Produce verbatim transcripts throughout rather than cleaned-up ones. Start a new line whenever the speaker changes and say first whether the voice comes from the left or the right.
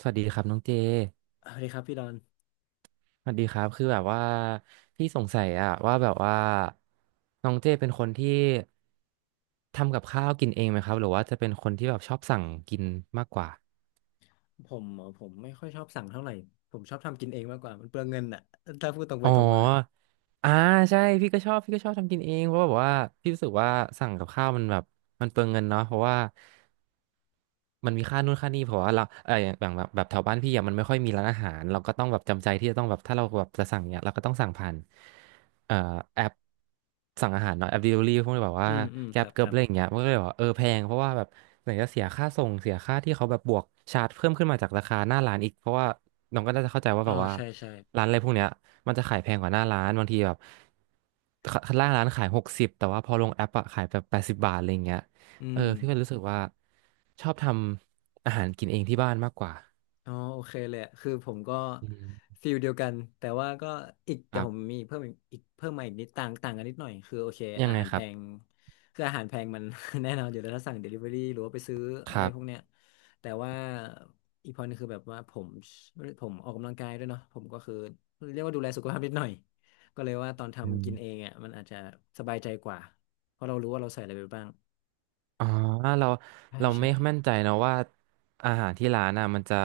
right: สวัสดีครับน้องเจ
left: สวัสดีครับพี่ดอน
right: สวัสดีครับคือแบบว่าพี่สงสัยอะว่าแบบว่าน้องเจเป็นคนที่ทำกับข้าวกินเองไหมครับหรือว่าจะเป็นคนที่แบบชอบสั่งกินมากกว่า
left: ผมเหรอผมไม่ค่อยชอบสั่งเท่าไหร่ ผมชอบทำกินเองมากกว่ามันเปลืองเงินอ่ะถ้าพูดตรงไป
right: อ๋อ
left: ตรงมา
right: อ่าใช่พี่ก็ชอบพี่ก็ชอบทำกินเองเพราะแบบว่าพี่รู้สึกว่าสั่งกับข้าวมันแบบมันเปลืองเงินเนาะเพราะว่า มันมีค่านู่นค่านี่เพราะว่าเราเอออย่างแบบแบบแบบแถวบ้านพี่อะมันไม่ค่อยมีร้านอาหารเราก็ต้องแบบจำใจที่จะต้องแบบถ้าเราแบบจะสั่งเนี่ยเราก็ต้องสั่งผ่านเอ่อแอปสั่งอาหารเนาะแอป delivery พวกนี้แบบ
left: อื
right: ว่า
left: มอืมค
right: Grab
left: รับ
right: เกิ
left: ค
right: ร์บ
left: รั
right: อะ
left: บ
right: ไรอย่างเงี้ยมันก็เลยบอกว่าเออแพงเพราะว่าแบบไหนจะเสียค่าส่งเสียค่าที่เขาแบบบวกชาร์จเพิ่มขึ้นมาจากราคาหน้าร้านอีกเพราะว่าน้องก็น่าจะเข้าใจว่า
left: อ๋อ
right: แบบว่า
left: ใช่ใช่
right: ร้านอะไรพวกเนี้ยมันจะขายแพงกว่าหน้าร้านบางทีแบบข้างล่างร้านขายหกสิบแต่ว่าพอลงแอปอะขายแบบแปดสิบบาทอะไรอย่างเงี้ย
left: อื
right: เออ
left: ม
right: พี่ก็รู้สึกว่าชอบทำอาหารกินเองที่บ้านมากกว่า
left: อ๋อโอเคเลยอะคือผมก็
right: อืม
left: ฟิลเดียวกันแต่ว่าก็อีก
right: ค
left: แต่
right: รั
left: ผม
right: บ
left: มีเพิ่มอีกอีกเพิ่มมาอีกนิดต่างต่างกันนิดหน่อยคือโอเค
right: ยัง
left: อา
right: ไง
left: หาร
right: ค
left: แพ
right: รับ
left: งคืออาหารแพงมัน แน่นอนอยู่แล้วถ้าสั่ง Delivery หรือว่าไปซื้อ
right: ค
left: อะไร
right: รั
left: พวก
right: บ
left: เนี้ยแต่ว่าอีกพอนึงคือแบบว่าผมผมออกกำลังกายด้วยเนาะผมก็คือเรียกว่าดูแลสุขภาพนิดหน่อยก็เลยว่าตอน
right: อื
left: ทำ
right: ม
left: กินเองอ่ะมันอาจจะสบายใจกว่าเพราะเรารู้ว่าเราใส่อะไรไปบ้าง
right: อ๋อเรา
left: ใช่
right: เรา
left: ใช่
right: ไม่มั่นใจนะว่าอาหารที่ร้านน่ะมันจะ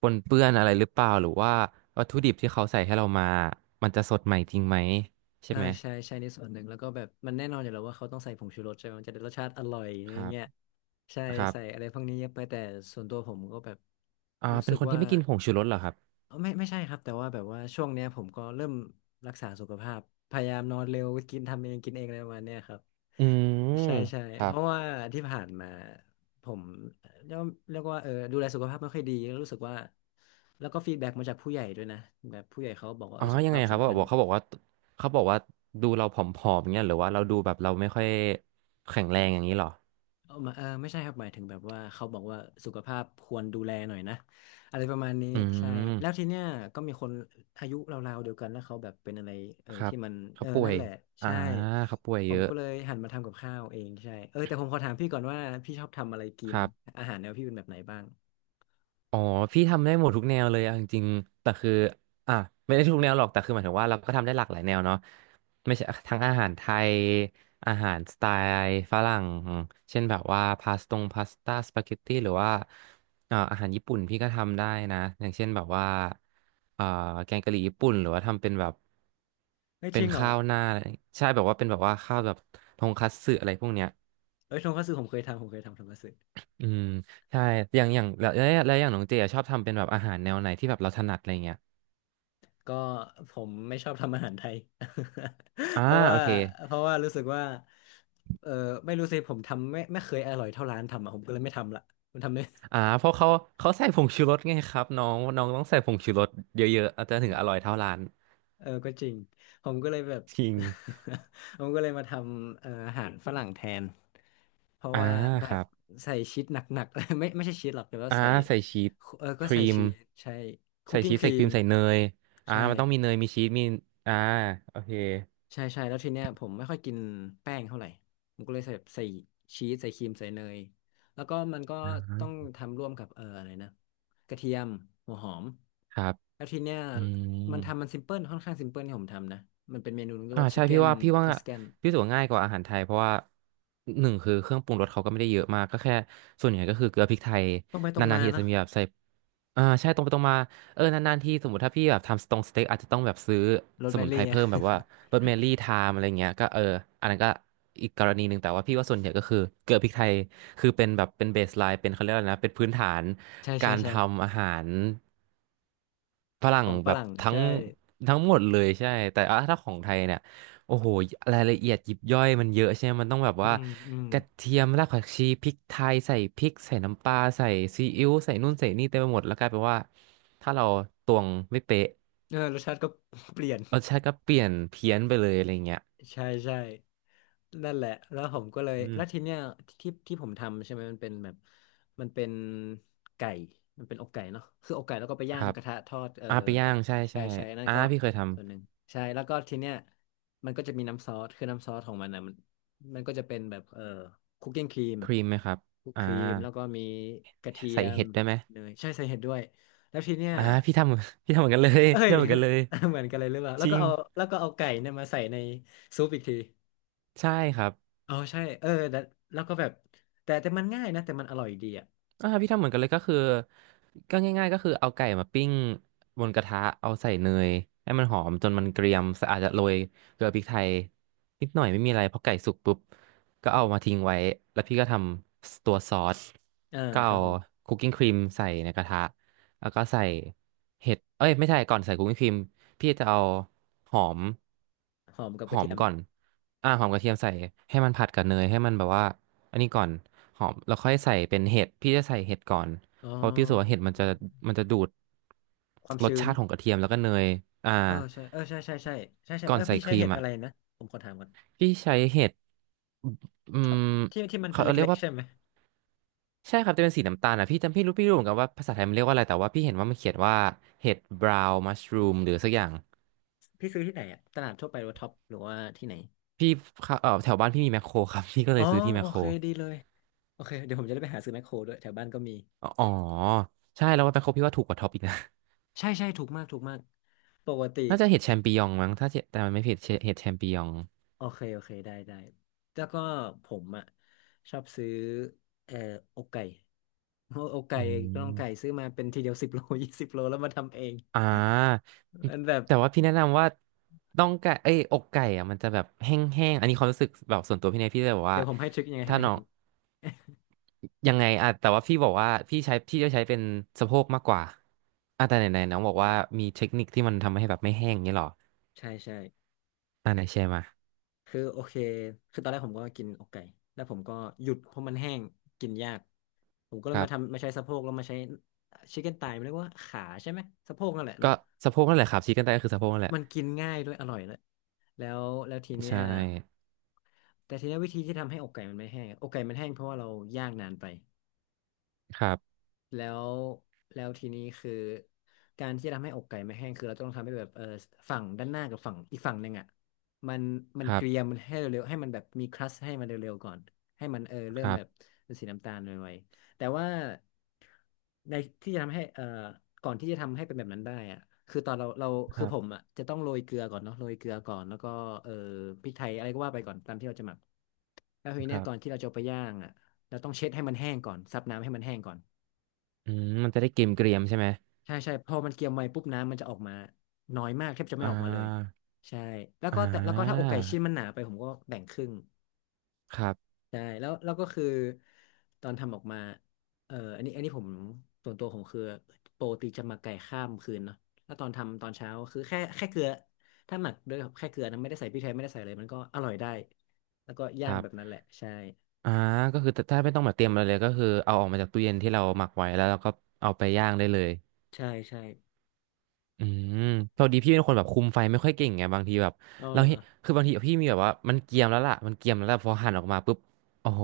right: ปนเปื้อนอะไรหรือเปล่าหรือว่าวัตถุดิบที่เขาใส่ให้เรามามันจะสดใหม่จริงไหม
left: เอ
right: ใช่
left: อ
right: ไหม
left: ใช่ใช่ในส่วนหนึ่งแล้วก็แบบมันแน่นอนอยู่แล้วว่าเขาต้องใส่ผงชูรสใช่ไหมมันจะได้รสชาติอร่อย
right: ค
left: อย่า
right: รั
left: งเงี้ย
right: บ
left: ใช่
right: ครั
left: ใส่
right: บ
left: อะไรพวกนี้เยอะไปแต่ส่วนตัวผมก็แบบ
right: อ่า
left: รู้
right: เป็
left: สึ
right: น
left: ก
right: คนที่
left: ว่า
right: ไม่กินผงชูรสเหรอครับ
left: เอ้อไม่ไม่ใช่ครับแต่ว่าแบบว่าช่วงเนี้ยผมก็เริ่มรักษาสุขภาพพยายามนอนเร็วกินทำเองกินเองอะไรประมาณเนี้ยครับ
right: อืม
left: ใช่ใช่
right: ครั
left: เพ
right: บ
left: ราะว่าที่ผ่านมาผมเรียกว่าเรียกว่าเออดูแลสุขภาพไม่ค่อยดีแล้วรู้สึกว่าแล้วก็ฟีดแบ็กมาจากผู้ใหญ่ด้วยนะแบบผู้ใหญ่เขาบอกว่า
right: อ๋
left: เอ
right: อ
left: อสุข
right: ยังไง
left: ภาพ
right: ครับบ
left: สำ
right: อ
left: คั
right: ก
left: ญ
right: บอกเขาบอกว่าเขาบอกว่าดูเราผอมๆอย่างเงี้ยหรือว่าเราดูแบบเราไม่ค่อยแข็งแรงอย่างนี้เหรอ
left: เออมาเออไม่ใช่ครับหมายถึงแบบว่าเขาบอกว่าสุขภาพควรดูแลหน่อยนะอะไรประมาณนี้
right: อื
left: ใช่แล้วที
right: ม
left: เนี้ยก็มีคนอายุราวๆเดียวกันแล้วเขาแบบเป็นอะไรเออ
right: ครั
left: ที่
right: บ
left: มันเอ
right: เขา
left: อ
right: ป่ว
left: นั่น
right: ย
left: แหละ
right: อ่า
left: ใช่
right: เขาป่วย
left: ผ
right: เย
left: ม
right: อะ
left: ก็เลยหันมาทำกับข้าวเองใช่เออแต่ผมขอถามพี่ก่อนว่าพี่ชอบทำอะไรกิ
right: ค
left: น
right: รับ
left: อาหารแนวพี่เป็นแบบไหนบ้าง
right: อ๋อพี่ทำได้หมดทุกแนวเลยเอาจริงๆแต่คืออ่ะไม่ได้ทุกแนวหรอกแต่คือหมายถึงว่าเราก็ทำได้หลากหลายแนวเนาะไม่ใช่ทั้งอาหารไทยอาหารสไตล์ฝรั่งเช่นแบบว่าพาสตงพาสต้าสปาเกตตี้หรือว่าเอ่ออาหารญี่ปุ่นพี่ก็ทำได้นะอย่างเช่นแบบว่าเอ่อแกงกะหรี่ญี่ปุ่นหรือว่าทำเป็นแบบ
left: เฮ้ย
right: เป็
left: จ
right: น
left: ริงเหรอ
right: ข้าวหน้าใช่แบบว่าเป็นแบบว่าข้าวแบบทงคัตสึอะไรพวกเนี้ย
left: เอ้ยทงคัตสึผมเคยทำผมเคยทำทงคัตสึ
right: อืมใช่อย่างอย่างแล้วแล้วอย่างน้องเจอะชอบทำเป็นแบบอาหารแนวไหนที่แบบเราถนัดอะไรเงี้ย
left: ก็ผมไม่ชอบทำอาหารไทย
right: อ่า
left: เพราะ
right: โอ
left: ว่า
right: เค
left: เพราะว่ารู้สึกว่าเออไม่รู้สิผมทำไม่ไม่เคยอร่อยเท่าร้านทำอ่ะผมก็เลยไม่ทำละผมทำไม่
right: อ่าเพราะเขาเขาใส่ผงชูรสไงครับน้องน้องต้องใส่ผงชูรสเยอะๆอาจจะถึงอร่อยเท่าร้าน
left: เออก็จริงผมก็เลยแบบ
right: จริง
left: ผมก็เลยมาทำเอ่ออาหารฝรั่งแทนเพราะ
right: อ่า
left: ว่าแบ
right: ค
left: บ
right: รับ
left: ใส่ชีสหนักๆ ไม่ไม่ใช่ชีสหรอกแต่ว่า
right: อ่า
left: ใส่
right: ใส่ชีส
left: เออ
right: ค
left: ก็
right: รี
left: ใส่
right: ม
left: ชีสใช่คุ
right: ใส่
left: กกิ้ง
right: ชีส
left: ค
right: ใส่
left: รี
right: ครี
left: ม
right: มใส่เนยอ่า
left: ใช่
right: มันต้องมีเนยมีชีสมีอ่าโอเค
left: ใช่ใช่แล้วทีเนี้ยผมไม่ค่อยกินแป้งเท่าไหร่ผมก็เลยใส่ใส่ชีสใส่ครีมใส่เนยแล้วก็มันก็ต้อง
right: อ่า
left: ทำร่วมกับเอออะไรนะกระเทียมหัวหอม
right: ครับ
left: แล้วทีเนี้ย
right: อื
left: มันทำมัน
right: ม
left: ซิมเพิลค่อนข้างซิมเพิลที่ผมทำนะมันเป็นเมนูเรียก
right: อ่า
left: ว่าชิ
right: ใช่
left: คเก้
right: พี่
left: น
right: ว่าพี่ว่า
left: ทัส a กน
right: พี่รู้สึกว่าง่ายกว่าอาหารไทยเพราะว่าหนึ่งคือเครื่องปรุงรสเขาก็ไม่ได้เยอะมากก็แค่ส่วนใหญ่ก็คือเกลือพริกไทย
left: ต้องไปตร
right: นา
left: ง
right: น
left: มา
right: ๆทีอาจ
left: นะ
right: จะมีแบบใส่อ่าใช่ตรงไปตรงมาเออนานๆทีสมมติถ้าพี่แบบทำสตงสเต็กอาจจะต้องแบบซื้อ
left: โรส
right: ส
left: แม
right: มุนไพร
left: รี่อะ
right: เพิ่มแบบว่าโรสแมรี่ไทม์อะไรเงี้ยก็เอออันนั้นก็อีกกรณีหนึ่งแต่ว่าพี่ว่าส่วนใหญ่ก็คือเกลือพริกไทยคือเป็นแบบเป็นเบสไลน์เป็นเขาเรียกอะไรนะเป็นพื้นฐาน
left: ใช่
right: กา
left: ใช่
right: รท
left: ใช่
right: ำอาหาร ฝรั่
left: ข
right: ง
left: องฝ
right: แบบ
left: รั่ง
right: ทั้ง
left: ใช่
right: ทั้งหมดเลยใช่แต่อ่ะถ้าของไทยเนี่ยโอ้โหรายละเอียดยิบย่อยมันเยอะใช่ไหมมันต้องแบบ
left: อื
right: ว่า
left: มอืม
right: กระเทียมรากผักชีพริกไทยใส่พริกใส่น้ำปลาใส่ซีอิ๊วใส่นู่นใส่นี่เต็มไปหมดแล้วกลายเป็นว่าถ้าเราตวงไม่เป๊ะ
left: เออรสชาติก็ เปลี่ยน
right: รสชาติก็เปลี่ยนเพี้ยนไปเลยอะไรเงี้ย
left: ใช่ใช่ นั่นแหละ แล้วผมก็เลย
right: อืม
left: แล้วทีเนี้ยที่ที่ผมทำใช่ไหมมันเป็นแบบมันเป็นไก่มันเป็นอกไก่เนาะคืออกไก่แล้วก็ไป
right: ค
left: ย่าง
right: รับ
left: กระทะทอดเออ
right: อ่าไปย่างใช่
left: ใช่
right: ใช่
left: ใช่นั่น
right: อ่า
left: ก็
right: พี่เคยท
left: ส่วนหนึ่งใช่แล้วก็ทีเนี้ยมันก็จะมีน้ำซอสคือน้ำซอสของมันอ่ะมันมันก็จะเป็นแบบเออคุกกิ้งครีม
right: ำครีมไหมครับ
left: คุกค
right: อ่า
left: รีมแล้วก็มีกระเที
right: ใส่
left: ยม
right: เห็ดได้ไหม
left: เนยใช่ใส่เห็ดด้วยแล้วทีเนี้ย
right: อ่าพี่ทำ พี่ทำเหมือนกันเลย
left: เอ้
right: พี่
left: ย
right: ทำเหมือนกันเลย
left: เหมือนกันเลยหรือเปล่าแล้
right: จ
left: ว
right: ริ
left: ก็
right: ง
left: เอาแล้วก็เอาไก่เนี่ยมาใส่ในซุปอีกที
right: ใช่ครับ
left: อ๋อใช่เออแต่แล้วก็แบบแต่แต่มันง่ายนะแต่มันอร่อยดีอ่ะ
right: อ่าพี่ทำเหมือนกันเลยก็คือก็ง่ายๆก็คือเอาไก่มาปิ้งบนกระทะเอาใส่เนยให้มันหอมจนมันเกรียมสะอาจจะโรยเกลือพริกไทยนิดหน่อยไม่มีอะไรพอไก่สุกปุ๊บก็เอามาทิ้งไว้แล้วพี่ก็ทำตัวซอส
left: เออ
right: ก็
left: ค
right: เอา
left: รับผม
right: คุกกิ้งครีมใส่ในกระทะ แล้วก็ใส่เห็ดเอ้ยไม่ใช่ก่อนใส่คุกกิ้งครีมพี่จะเอาหอม
left: หอมกับ
right: ห
left: ก
right: อ
left: ระเที
right: ม
left: ยม
right: ก่อ
left: นะ
right: นอ่าหอมกระเทียมใส่ให้มันผัดกับเนยให้มันแบบว่าอันนี้ก่อนหอมแล้วค่อยใส่เป็นเห็ดพี่จะใส่เห็ดก่อน
left: อ๋อ
right: เพราะพี่รู้สึกว่าเห็ดมันจะมันจะดูด
left: ความ
right: รส
left: ชื้น
right: ชาติของกระเทียมแล้วก็เนยอ่า
left: เออใช่เออใช่ใช่ใช่ใช่ใช่
right: ก่อ
left: เอ
right: น
left: อ
right: ใส่
left: พี่
right: ค
left: ใช้
right: รี
left: เห็
right: ม
left: ด
right: อ่ะ
left: อะไรนะผมขอถามก่อน
right: พี่ใช้เห็ดอื
left: ทอ
right: ม
left: ปที่ที่มัน
right: เขา
left: เป็น
right: เรีย
left: เล็
right: ก
left: ก
right: ว่า
left: ๆใช่ไหม
right: ใช่ครับจะเป็นสีน้ำตาลอ่ะพี่จำพี่รู้พี่รู้เหมือนกันว่าภาษาไทยมันเรียกว่าอะไรแต่ว่าพี่เห็นว่ามันเขียนว่าเห็ดบราวน์มัชรูมหรือสักอย่าง
left: พี่ซื้อที่ไหนอ่ะตลาดทั่วไปหรือว่าท็อปหรือว่าที่ไหน
right: พี่เข้าเออแถวบ้านพี่มีแมคโครครับ พี่ก็
left: อ๋
right: เล
left: อ
right: ยซื้อที่แม
left: โอ
right: คโคร
left: เคดีเลยโอเคเดี๋ยวผมจะได้ไปหาซื้อแมคโครด้วยแถวบ้านก็มี
right: อ๋อใช่แล้วว่าแมคโครพี่ว่าถูกกว่าท็อปอีกนะ
left: ใช่ใช่ถูกมากถูกมากปกติ
right: น่าจะเห็ดแชมปิญองมั้งถ้าเจแต่มันไม่ผิดเห็ดแชมปิญอง
left: โอเคโอเคได้ได้แล้วก็ผมอ่ะชอบซื้อเอ่ออกไก่ โออกไก่
right: อื
left: ก็ต้องไก่
right: ม
left: ซื้อมาเป็นทีเดียวสิบโล ยี่สิบโลแล้วมาทำเอง
right: อ่า
left: มันแบบ
right: แต่ว่าพี่แนะนำว่าต้องไก่เอ้ยอกไก่อ่ะมันจะแบบแห้งๆอันนี้ความรู้สึกแบบส่วนตัวพี่เนี่ยพี่เลยบอก
left: เดี๋
right: ว่า
left: ยวผมให้ทริคยังไงให้
right: ถ้า
left: ไหม
right: น้อ
left: แห้
right: ง
left: ง
right: ยังไงอ่ะแต่ว่าพี่บอกว่าพี่ใช้พี่จะใช้เป็นสะโพกมากกว่าอ่ะแต่ไหนๆน้องบอกว่ามีเทคนิคที่มันทำให้แบบไม่แห้งอย่างนี่หรอ
left: ใช่ใช่
right: อ่ะไหนแชร์มา
left: คือโอเคคือตอนแรกผมก็กินอกไก่แล้วผมก็หยุดเพราะมันแห้งกินยากผมก็เล
right: ค
left: ย
right: รั
left: มาทำ
right: บ
left: มาใช้สะโพกแล้วมาใช้ชิคเก้นไตมันเรียกว่าขาใช่ไหมสะโพกนั่นแหละ
right: ก็
left: เนาะ
right: สะโพกนั่นแหละครับชี้กันได้ก็คือสะโพกนั่นแหละ
left: มันกินง่ายด้วยอร่อยเลยแล้วแล้วทีเนี้
right: ใช่
left: ย แต่ทีนี้วิธีที่ทำให้อกไก่มันไม่แห้งอะอกไก่มันแห้งเพราะว่าเราย่างนานไป
right: ครับ
left: แล้วแล้วทีนี้คือการที่จะทำให้อกไก่ไม่แห้งคือเราต้องทำให้แบบเออฝั่งด้านหน้ากับฝั่งอีกฝั่งหนึ่งอ่ะมันมัน
right: ครั
left: เกรียม
right: บ
left: มันให้เร็วๆให้มันแบบมีครัสให้มันเร็วๆก่อนให้มันเออเริ่
right: ค
left: ม
right: รั
left: แบบ
right: บ
left: เป็นสีน้ำตาลไวๆแต่ว่าในที่จะทำให้เออก่อนที่จะทำให้เป็นแบบนั้นได้อ่ะคือตอนเราเรา
right: ค
left: คือ
right: รั
left: ผม
right: บ
left: อ่ะจะต้องโรยเกลือก่อนเนาะโรยเกลือก่อนแล้วก็เออพริกไทยอะไรก็ว่าไปก่อนตามที่เราจะหมักแล้วที
right: ค
left: เนี้ย
right: รั
left: ก่อน
right: บ
left: ที่เราจะเอาไปย่างอ่ะเราต้องเช็ดให้มันแห้งก่อนซับน้ำให้มันแห้งก่อน
right: อืมมันจะได้เกรมเกรียมๆใช่ไหม
left: ใช่ใช่พอมันเกียมไวปุ๊บน้ำมันจะออกมาน้อยมากแทบจะ
right: อ่
left: ไม่ออกมาเลย
right: า
left: ใช่แล้ว
right: อ่
left: ก็แต่แล้วก็ถ้าอก
right: า
left: ไก่ชิ้นมันหนาไปผมก็แบ่งครึ่ง
right: ครับ
left: ใช่แล้วแล้วก็คือตอนทำออกมาเอ่ออันนี้อันนี้ผมส่วนตัวผมคือโปรตีจะหมักไก่ข้ามคืนเนาะแล้วตอนทำตอนเช้าคือแค่แค่เกลือถ้าหมักด้วยแค่เกลือนะไม่ได้ใส่พริกไทยไม่ได้ใส่อะไรมันก็อร่อยได้แล้วก็
right: ค
left: ย่าง
right: รั
left: แบบนั้
right: บ
left: นแหละใช่
right: อ่าก็คือถ้าไม่ต้องมาเตรียมอะไรเลยก็คือเอาออกมาจากตู้เย็นที่เราหมักไว้แล้วเราก็เอาไปย่างได้เลย
left: ใช่ใช่
right: อืมพอดีพี่เป็นคนแบบคุมไฟไม่ค่อยเก่งไงบางทีแบบ
left: อ๋อ
right: เรา
left: เหรอ
right: เห็นคือบางทีพี่มีแบบว่ามันเกรียมแล้วล่ะมันเกรียมแล้วล่ะพอหั่นออกมาปุ๊บโอ้โห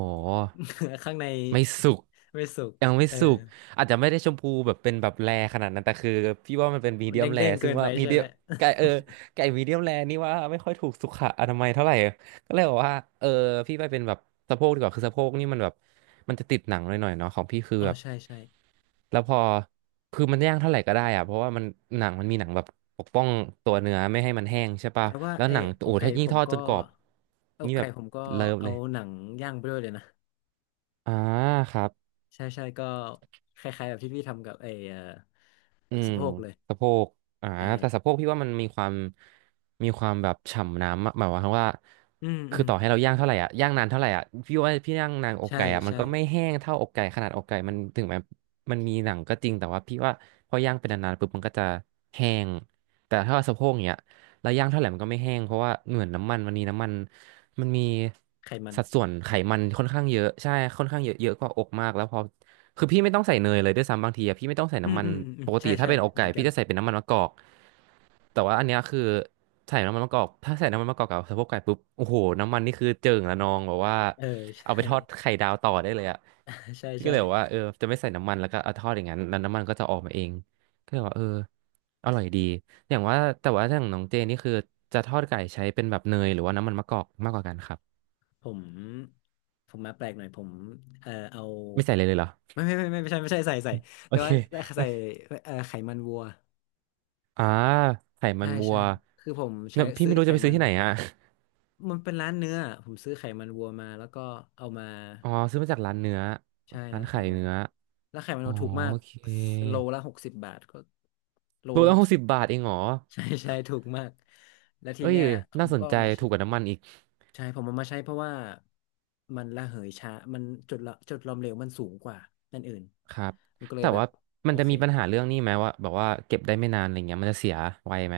left: ข้างใน
right: ไม่สุก
left: ไม่สุก
right: ยังไม่
left: เออ
right: สุกอาจจะไม่ได้ชมพูแบบเป็นแบบแรขนาดนั้นแต่คือพี่ว่ามันเป็นมี
left: มัน
right: เดียมแร
left: เด้งๆเกิ
right: ซึ่ง
left: นไป
right: ว่ามี
left: ใช่
right: เดี
left: ไห
right: ย
left: ม
right: มไก่เออไก่มีเดียมแรนี่ว่าไม่ค่อยถูกสุขอนามัยเท่าไหร่ ก็เลยบอกว่าเออพี่ไปเป็นแบบสะโพกดีกว่าคือสะโพกนี่มันแบบมันจะติดหนังหน่อยๆเนาะของพี่คือ
left: อ๋อ
right: แบบ
left: ใช่ใช่
right: แล้วพอคือมันย่างเท่าไหร่ก็ได้อะเพราะว่ามันหนังมันมีหนังแบบปกป้องตัวเนื้อไม่ให้มันแห้งใช่ปะ
left: แต่ว่า
right: แล้ว
left: ไอ้
right: หนัง
left: อ
right: โอ้
left: กไก่
right: ถ้ายิ่
left: ผ
right: งท
left: ม
right: อด
left: ก็
right: จนกรอบ
left: อก
right: นี่แบ
left: ไก่
right: บ
left: ผมก็
right: เลิฟ
left: เอา
right: เลย
left: หนังย่างไปด้วยเลยนะ
right: อ่าครับ
left: ใช่ใช่ก็คล้ายๆแบบที่พี่ทำกับไอ้เอ่อ
right: อืม
left: สะโพกเลย
right: สะโพกอ่า
left: ใช่
right: แต่สะโพกพี่ว่ามันมีความมีความแบบฉ่ำน้ำอะหมายความว่า
left: อืมอื
right: คือ
left: ม
right: ต่อให้เรา
left: อื
right: ย่าง
left: ม
right: เท่าไหร่อ่ะย่างนานเท่าไหร่อ่ะพี่ว่าพี่ย่างนานอก
left: ใช่
right: ไก่อ่ะมัน
left: ใช่
right: ก็ไม่แห้งเท่าอกไก่ขนาดอกไก่มันถึงแม้มันมีหนังก็จริงแต่ว่าพี่ว่าพอย่างเป็นนานๆปุ๊บมันก็จะแห้งแต่ถ้าว่าสะโพกเนี้ยเราย่างเท่าไหร่มันก็ไม่แห้งเพราะว่าเหมือนน้ำมันมันมีน้ำมันมันมี
left: ไขมัน
right: สัดส่วนไขมันค่อนข้างเยอะใช่ค่อนข้างเยอะเยอะกว่าอกมากแล้วพอ คือพี่ไม่ต้องใส่เนยเลยด้วยซ้ำบางทีอะพี่ไม่ต้องใส่
left: อืม
right: น้ำมัน
left: อืมอืมอื
right: ป
left: ม
right: ก
left: ใช่
right: ติถ้า
left: ใช่
right: เป็นอก
left: เหมื
right: ไก่
left: อนกั
right: พี่
left: น
right: จะใส่เป็นน้ำมันมะกอกแต่ว่าอันเนี้ยคือใส่น้ำมันมะกอกถ้าใส่น้ำมันมะกอกกับสะโพกไก่ปุ๊บโอ้โหน้ำมันนี่คือเจิ่งละนองแบบว่า
left: เออ
right: เอา
left: ใช่
right: ไปทอดไข่ดาวต่อได้เลยอะ
left: ใช่
right: พี่ก็
left: ใช่
right: เลยบอกว่าเออจะไม่ใส่น้ำมันแล้วก็เอาทอดอย่างนั้นแล้วน้ำมันก็จะออกมาเองก็เลยว่าเอออร่อยดีอย่างว่าแต่ว่าอย่างน้องเจนี่คือจะทอดไก่ใช้เป็นแบบเนยหรือว่าน้ำมันมะกอกมากกว่ากันครับ
left: ผมผมมาแปลกหน่อยผมเออเอา
right: ไม่ใส่เลยเลยเหรอ
left: ไม่ไม่ไม่ไม่ไม่ใช่ไม่ใช่ใส่ใส่
right: โอ
left: แต่
right: เค
left: ว่าใส่เออไขมันวัว
right: อ่าไขมั
left: ใช่
right: นวั
left: ใช่
right: ว
left: คือผม
right: เนี่
left: ใช้
right: ยพี่
left: ซื้
right: ไม่
left: อ
right: รู้
left: ไข
right: จะไปซื้
left: มั
right: อ
left: น
right: ที่ไหนอ่ะ
left: มันเป็นร้านเนื้อผมซื้อไขมันวัวมาแล้วก็เอามา
right: อ๋อซื้อมาจากร้านเนื้อ
left: ใช่
right: ร้า
left: ร้า
right: น
left: นไข่
right: ขาย
left: เนื้อ
right: เนื้อ
left: แล้วไข่มัน
right: อ๋อ
left: วัวถูกมา
right: โอ
left: ก
right: เค
left: โลละหกสิบบาทก็โล
right: โล
left: ละ
right: ละ
left: หก
right: หก
left: สิ
right: สิ
left: บ
right: บบาทเองเหรอ
left: ใช่ใช่ถูกมากแล้วที
right: เอ้ย
left: เนี้ยผ
right: น่า
left: ม
right: ส
left: ก็
right: นใจ
left: เอามา
right: ถู
left: ใช้
right: กกว่าน้ำมันอีก
left: ใช่ผมเอามาใช้เพราะว่ามันระเหยช้ามันจุดละจุดหลอมเหลวมันสูงกว่านั่นอื่น
right: ครับ
left: มันก็เลย
right: แต่
left: แบบ
right: ว่ามั
left: โอ
right: นจะ
left: เค
right: มีปัญหาเรื่องนี้ไหมว่าแบบว่าเก็บได้ไม่นานอะไรเงี้ยมันจะเสียไวไหม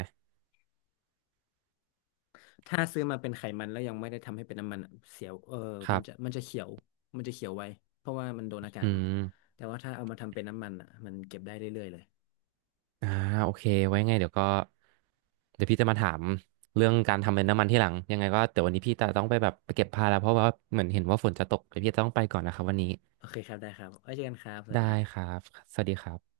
left: ถ้าซื้อมาเป็นไขมันแล้วยังไม่ได้ทำให้เป็นน้ำมันอะเสียวเออ
right: ค
left: มั
right: รั
left: นจะ
right: บ
left: มันจะเขียวมันจะเขียวไว้เพราะว่ามันโดนอากา
right: อื
left: ศเนาะ
right: ม
left: แต่ว่าถ้าเอามาทำเป็นน้ำมันอ่ะมันเก็บได้เรื่อยๆเลย
right: อ่าโอเคไว้ไงเดี๋ยวก็เดี๋ยวพี่จะมาถามเรื่องการทำเป็นน้ำมันที่หลังยังไงก็เดี๋ยววันนี้พี่จะต้องไปแบบไปเก็บผ้าแล้วเพราะว่าเหมือนเห็นว่าฝนจะตกเดี๋ยวพี่จะต้องไปก่อนนะครับวันนี้
left: โอเคครับได้ครับไว้เจอกันครับสวัส
right: ได้
left: ดีครับ
right: ครับ สวัสดีครับ